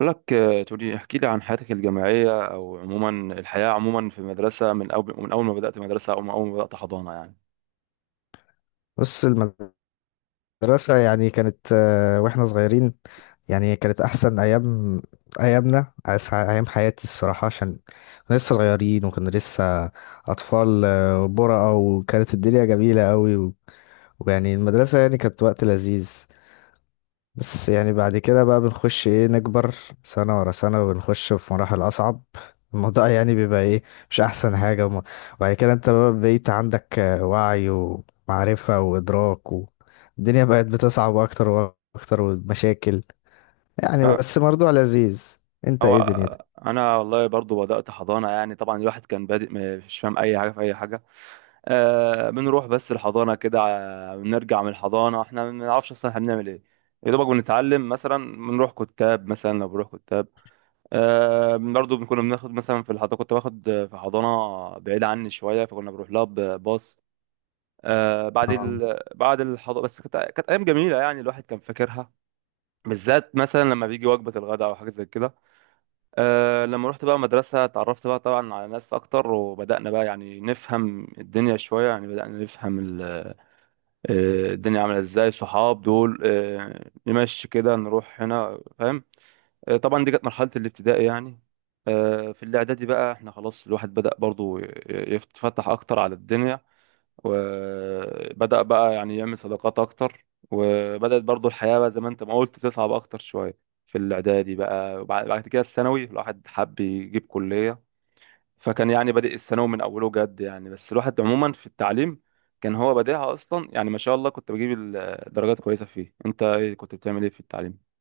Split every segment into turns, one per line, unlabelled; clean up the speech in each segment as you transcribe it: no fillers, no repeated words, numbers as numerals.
بقول لك تقولي احكي لي عن حياتك الجامعية أو عموما الحياة عموما في المدرسة من أول ما بدأت مدرسة أو من أول ما بدأت حضانة يعني.
بص المدرسة كانت واحنا صغيرين، يعني كانت أحسن أيام أيام حياتي الصراحة. عشان كنا لسه صغيرين وكنا لسه أطفال، برقة، وكانت الدنيا جميلة أوي ويعني المدرسة يعني كانت وقت لذيذ. بس يعني بعد كده بقى بنخش نكبر سنة ورا سنة، وبنخش في مراحل أصعب. الموضوع يعني بيبقى مش أحسن حاجة. وبعد كده انت بقى بقيت عندك وعي ومعرفة وإدراك، والدنيا بقت بتصعب أكتر وأكتر ومشاكل، يعني
أه.
بس برضه لذيذ. انت
أو
ايه دنيتك؟
أنا والله برضو بدأت حضانة. يعني طبعا الواحد كان بادئ مش فاهم أي حاجة في أي حاجة. بنروح بس الحضانة كده، بنرجع من الحضانة. إحنا ما بنعرفش أصلا إحنا بنعمل إيه. يا دوبك بنتعلم، مثلا بنروح كتاب، مثلا لو بنروح كتاب. برضو كنا بناخد مثلا في الحضانة، كنت باخد في حضانة بعيدة عني شوية، فكنا بنروح لها بباص. بعد الحضور. بس كانت ايام جميله يعني الواحد كان فاكرها، بالذات مثلا لما بيجي وجبه الغداء او حاجه زي كده. لما رحت بقى مدرسه، اتعرفت بقى طبعا على ناس اكتر، وبدانا بقى يعني نفهم الدنيا شويه، يعني بدانا نفهم الدنيا عامله ازاي، صحاب دول، نمشي كده، نروح هنا، فاهم. طبعا دي كانت مرحله الابتدائي يعني. في الاعدادي بقى احنا خلاص الواحد بدا برضو يتفتح اكتر على الدنيا، وبدأ بقى يعني يعمل صداقات أكتر، وبدأت برضو الحياة بقى زي ما أنت ما قلت تصعب أكتر شوية في الإعدادي بقى. وبعد كده الثانوي الواحد حب يجيب كلية، فكان يعني بادئ الثانوي من أوله جد يعني، بس الواحد عموما في التعليم كان هو بادئها أصلا يعني. ما شاء الله كنت بجيب درجات كويسة فيه. أنت إيه كنت بتعمل إيه في التعليم؟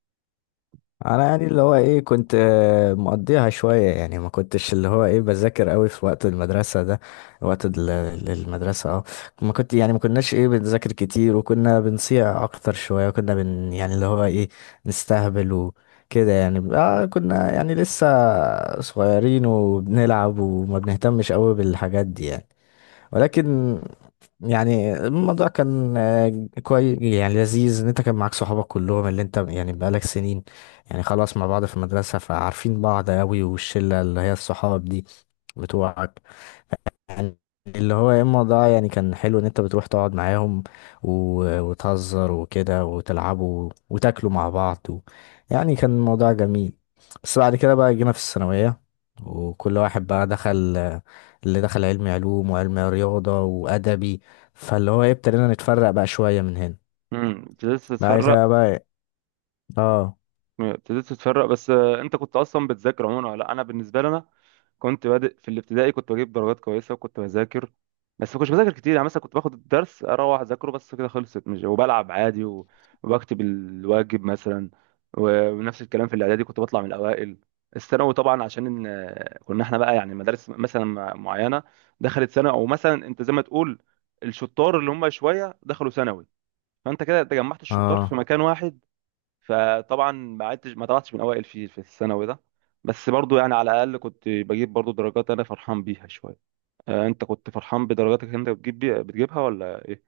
انا يعني اللي هو ايه كنت مقضيها شوية، يعني ما كنتش اللي هو ايه بذاكر قوي في وقت المدرسة ده. وقت المدرسة اه ما كنت يعني ما كناش ايه بنذاكر كتير، وكنا بنصيع اكتر شوية، وكنا يعني اللي هو ايه نستهبل وكده. يعني اه كنا يعني لسه صغيرين وبنلعب وما بنهتمش قوي بالحاجات دي يعني. ولكن يعني الموضوع كان كويس يعني لذيذ ان انت كان معاك صحابك كلهم اللي انت يعني بقالك سنين يعني خلاص مع بعض في المدرسة، فعارفين بعض قوي. والشلة اللي هي الصحاب دي بتوعك يعني اللي هو يا اما ده يعني كان حلو ان انت بتروح تقعد معاهم وتهزر وكده وتلعبوا وتاكلوا مع بعض و... يعني كان الموضوع جميل. بس بعد كده بقى جينا في الثانوية، وكل واحد بقى دخل اللي دخل علم علوم وعلم رياضة وأدبي. فاللي هو ايه ابتدينا نتفرق بقى شوية من هنا.
ابتديت
بعد كده
تتفرق.
بقى إيه، اه.
ابتديت تتفرق بس. انت كنت اصلا بتذاكر عموما ولا لا؟ انا بالنسبه لنا كنت بادئ في الابتدائي، كنت بجيب درجات كويسه وكنت بذاكر، بس ما كنتش بذاكر كتير يعني. مثلا كنت باخد الدرس اروح اذاكره بس كده خلصت، مش وبلعب عادي وبكتب الواجب مثلا، ونفس الكلام في الاعدادي كنت بطلع من الاوائل. الثانوي طبعا عشان كنا احنا بقى يعني مدارس مثلا معينه، دخلت ثانوي، او مثلا انت زي ما تقول الشطار اللي هم شويه دخلوا ثانوي، فانت كده تجمعت الشطار في
اه،
مكان واحد. فطبعا ما طلعتش من اوائل في الثانوي ده، بس برضو يعني على الاقل كنت بجيب برضو درجات انا فرحان بيها شويه. انت كنت فرحان بدرجاتك، انت بتجيب، بتجيبها ولا ايه؟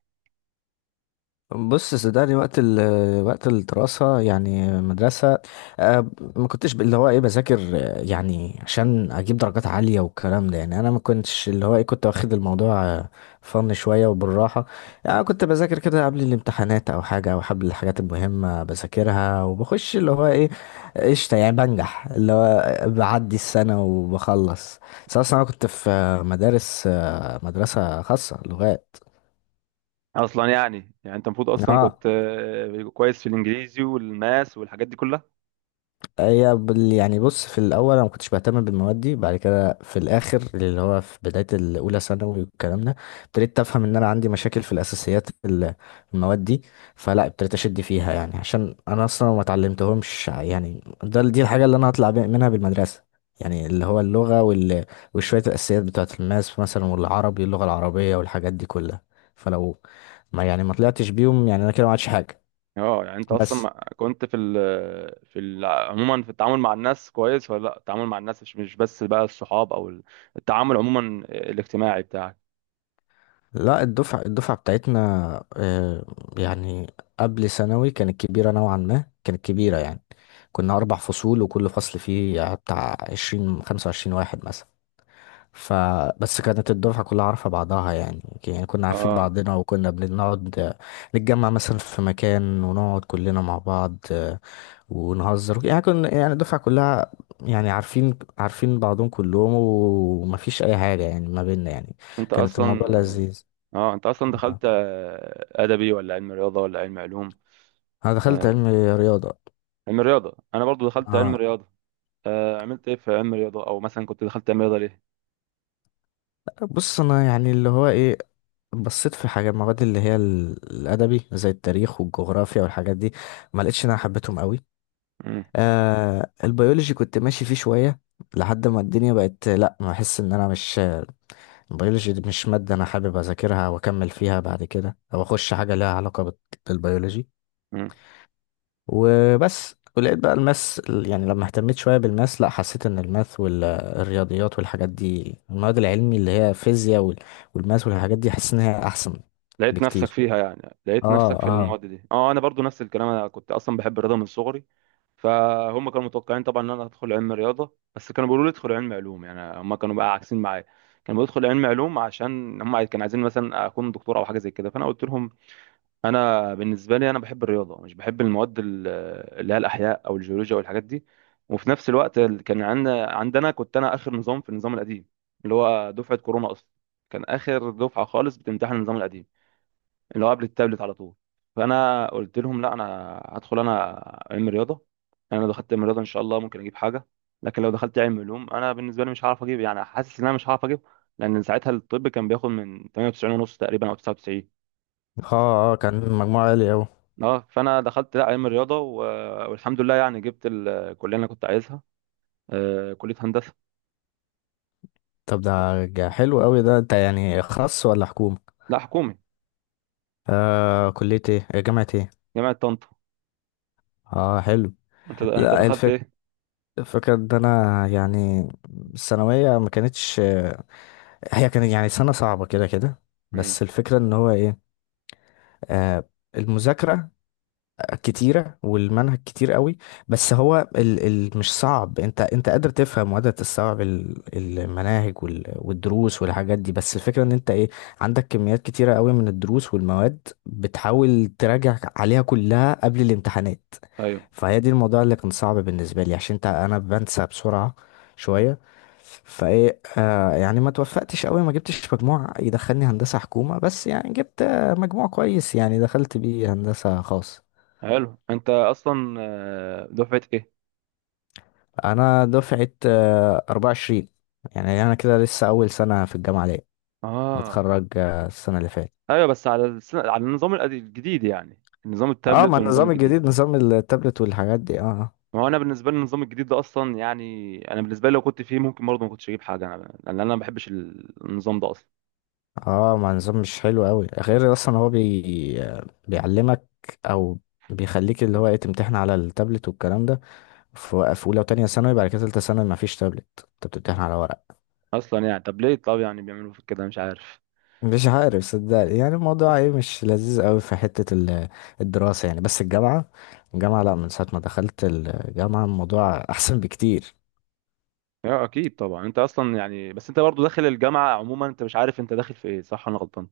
بص صدقني وقت وقت الدراسة يعني مدرسة، آه، ما كنتش اللي هو ايه بذاكر يعني عشان اجيب درجات عالية والكلام ده. يعني انا ما كنتش اللي هو ايه كنت واخد الموضوع فن شوية وبالراحة. يعني أنا كنت بذاكر كده قبل الامتحانات او حاجة، او قبل الحاجات المهمة بذاكرها وبخش اللي هو ايه قشطة، يعني بنجح اللي هو بعدي السنة وبخلص. أصل انا كنت في مدارس مدرسة خاصة لغات.
اصلا يعني انت المفروض اصلا
اه،
كنت كويس في الانجليزي والماس والحاجات دي كلها.
هي يعني بص في الاول انا ما كنتش بهتم بالمواد دي. بعد كده في الاخر اللي هو في بدايه الاولى ثانوي والكلام ده ابتديت افهم ان انا عندي مشاكل في الاساسيات المواد دي. فلا ابتديت اشد فيها، يعني عشان انا اصلا ما اتعلمتهمش. يعني ده دي الحاجه اللي انا هطلع منها بالمدرسه، يعني اللي هو اللغه وال... وشويه الاساسيات بتاعه الماس مثلا، والعربي اللغه العربيه والحاجات دي كلها. فلو ما يعني ما طلعتش بيهم يعني انا كده ما عادش حاجه.
اه يعني انت اصلا
بس
كنت في ال عموما في التعامل مع الناس كويس ولا لا؟ التعامل مع الناس، مش بس بقى الصحاب او التعامل عموما الاجتماعي بتاعك.
لا الدفعة بتاعتنا آه، يعني قبل ثانوي كانت كبيرة نوعا ما، كانت كبيرة يعني. كنا أربع فصول، وكل فصل فيه بتاع عشرين خمسة وعشرين واحد مثلا. فبس كانت الدفعة كلها عارفة بعضها يعني. يعني كنا عارفين
اه
بعضنا، وكنا بنقعد نتجمع مثلا في مكان ونقعد كلنا مع بعض ونهزر. يعني كنا يعني الدفعة كلها يعني عارفين عارفين بعضهم كلهم، ومفيش أي حاجة يعني ما بيننا يعني.
انت
كانت الموضوع
اصلا
لذيذ.
اه انت اصلا دخلت
آه.
ادبي ولا علم رياضه ولا علم علوم؟
انا دخلت
آه،
علم رياضه.
علم رياضه. انا برضو دخلت علم
اه،
رياضه. عملت ايه في علم رياضه؟ او مثلا كنت دخلت علم رياضه ليه؟
بص انا يعني اللي هو ايه بصيت في حاجه المواد اللي هي الادبي زي التاريخ والجغرافيا والحاجات دي، ما لقيتش ان انا حبيتهم قوي.
مم.
آه البيولوجي كنت ماشي فيه شويه لحد ما الدنيا بقت لا، ما احس ان انا مش البيولوجي دي مش ماده انا حابب اذاكرها واكمل فيها بعد كده، او اخش حاجه ليها علاقه بالبيولوجي.
مم.
وبس، ولقيت بقى الماس. يعني لما اهتميت شوية بالماس، لا حسيت ان الماث والرياضيات والحاجات دي، المواد العلمي اللي هي فيزياء والماس والحاجات دي، حاسس ان هي احسن
لقيت نفسك
بكتير.
فيها، يعني لقيت نفسك
اه
في
اه.
المواد دي. اه انا برضو نفس الكلام، انا كنت اصلا بحب الرياضه من صغري، فهم كانوا متوقعين طبعا ان انا هدخل علم رياضه. بس كانوا بيقولوا لي ادخل علم علوم، يعني هم كانوا بقى عاكسين معايا، كانوا بيدخل علم علوم عشان هم كانوا عايزين مثلا اكون دكتور او حاجه زي كده. فانا قلت لهم انا بالنسبه لي انا بحب الرياضه، مش بحب المواد اللي هي الاحياء او الجيولوجيا والحاجات دي. وفي نفس الوقت كان عندنا كنت انا اخر نظام في النظام القديم، اللي هو دفعه كورونا اصلا. كان اخر دفعه خالص بتمتحن النظام القديم، اللي هو قبل التابلت على طول. فانا قلت لهم لا، انا هدخل انا علم رياضه. يعني انا لو دخلت علم رياضه ان شاء الله ممكن اجيب حاجه، لكن لو دخلت علم علوم انا بالنسبه لي مش هعرف اجيب، يعني حاسس ان انا مش هعرف اجيب، لان ساعتها الطب كان بياخد من 98 ونص تقريبا او 99.
اه اه، كان مجموعة عالي اوي.
اه فانا دخلت، لا علم الرياضه والحمد لله يعني جبت الكليه اللي انا كنت عايزها، كليه هندسه.
طب ده حلو اوي ده. انت يعني خاص ولا حكومة؟
لا، حكومي.
آه كلية ايه؟ جامعة ايه؟
جامعه طنطا.
اه حلو.
انت
لا
دخلت
الفكرة،
ايه؟
الفكرة ان انا يعني الثانوية ما كانتش، هي كانت يعني سنة صعبة كده كده.
مم.
بس الفكرة ان هو ايه آه، المذاكرة كتيرة والمنهج كتير قوي. بس هو ال مش صعب، انت انت قادر تفهم وقادر تستوعب المناهج والدروس والحاجات دي. بس الفكرة ان انت ايه عندك كميات كتيرة قوي من الدروس والمواد، بتحاول تراجع عليها كلها قبل الامتحانات.
ايوه،
فهي دي الموضوع اللي كان صعب بالنسبة لي، عشان انت انا بنسى بسرعة شوية. فايه آه يعني ما توفقتش قوي، ما جبتش مجموع يدخلني هندسة حكومة، بس يعني جبت مجموع كويس يعني دخلت بيه هندسة خاص.
حلو. انت اصلا دفعه ايه؟
انا دفعة 24، يعني انا كده لسه اول سنة في الجامعة ليا،
اه،
واتخرج السنة اللي فاتت.
ايوه، بس على النظام الجديد يعني، النظام
اه،
التابلت
ما
والنظام
النظام
الجديد.
الجديد نظام التابلت والحاجات دي اه.
ما هو انا بالنسبه لي النظام الجديد ده اصلا يعني، انا بالنسبه لي لو كنت فيه ممكن برضه ما كنتش اجيب حاجه انا، لان انا ما بحبش النظام ده اصلا.
اه ما النظام مش حلو قوي غير اصلا هو بي... بيعلمك او بيخليك اللي هو ايه تمتحن على التابلت والكلام ده في في اولى وتانية ثانوي. بعد كده تالتة ثانوي ما فيش تابلت، انت بتمتحن على ورق.
اصلا يعني طب ليه؟ طب يعني بيعملوا في كده، مش عارف.
مش عارف صدقني يعني الموضوع ايه مش لذيذ قوي في حتة الدراسة يعني. بس الجامعة، الجامعة لا، من ساعة ما دخلت الجامعة الموضوع احسن بكتير.
اه، اكيد طبعا. انت اصلا يعني، بس انت برضو داخل الجامعه عموما، انت مش عارف انت داخل في ايه، صح ولا غلطان؟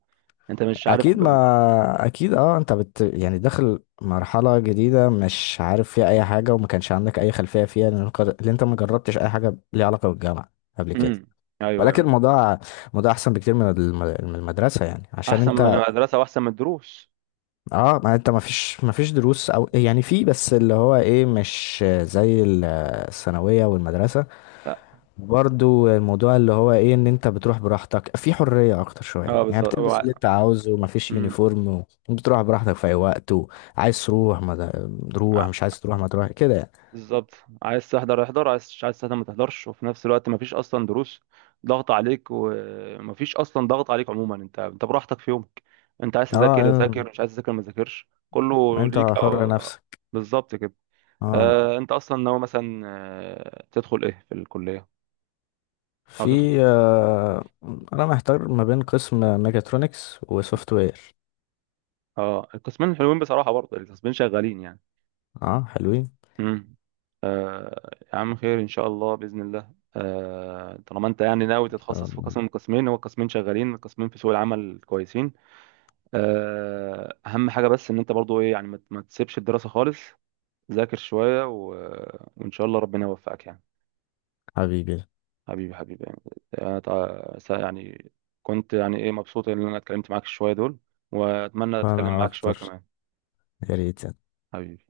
انت مش عارف
اكيد، ما اكيد اه، انت بت يعني داخل مرحلة جديدة مش عارف فيها اي حاجة، وما كانش عندك اي خلفية فيها، لان لأن انت ما جربتش اي حاجة ليها علاقة بالجامعة قبل كده.
امم. ايوه، ايوه.
ولكن
انت
الموضوع موضوع احسن بكتير من من المدرسة، يعني عشان
احسن من
انت
المدرسه واحسن من الدروس.
اه ما انت ما فيش ما فيش دروس. او يعني في، بس اللي هو ايه مش زي الثانوية والمدرسة.
لا،
برضو الموضوع اللي هو ايه ان انت بتروح براحتك، في حرية اكتر شوية
اه،
يعني،
بالظبط،
بتلبس اللي انت عاوزه وما فيش
امم.
يونيفورم. وبتروح براحتك في اي وقت، وعايز تروح ما د- تروح،
ع-
مش عايز تروح ما تروح كده يعني.
بالظبط. عايز تحضر احضر، مش عايز تحضر ما تحضرش. وفي نفس الوقت مفيش اصلا دروس ضغط عليك، ومفيش اصلا ضغط عليك عموما. انت براحتك في يومك، انت عايز تذاكر
اه،
ذاكر، مش عايز تذاكر ما تذاكرش، كله
انت
ليك
حر
او
نفسك.
بالظبط كده.
اه.
انت اصلا ناوي مثلا تدخل ايه في الكليه، او تدخل؟
في آه، انا محتار ما بين قسم ميكاترونكس وسوفت وير.
اه، القسمين حلوين بصراحه، برضه القسمين شغالين يعني.
اه حلوين،
امم. يا عم خير ان شاء الله باذن الله. طالما انت يعني ناوي
ان شاء
تتخصص في
الله.
قسم من القسمين، هو قسمين شغالين، قسمين في سوق العمل كويسين. اهم حاجه بس ان انت برضه ايه يعني ما تسيبش الدراسه خالص. ذاكر شويه وان شاء الله ربنا يوفقك يعني.
حبيبي.
حبيبي حبيبي يعني. يعني كنت يعني ايه مبسوط ان انا اتكلمت معاك شوية دول، واتمنى اتكلم
انا
معاك شوية
اكتر،
كمان.
يا ريت.
حبيبي.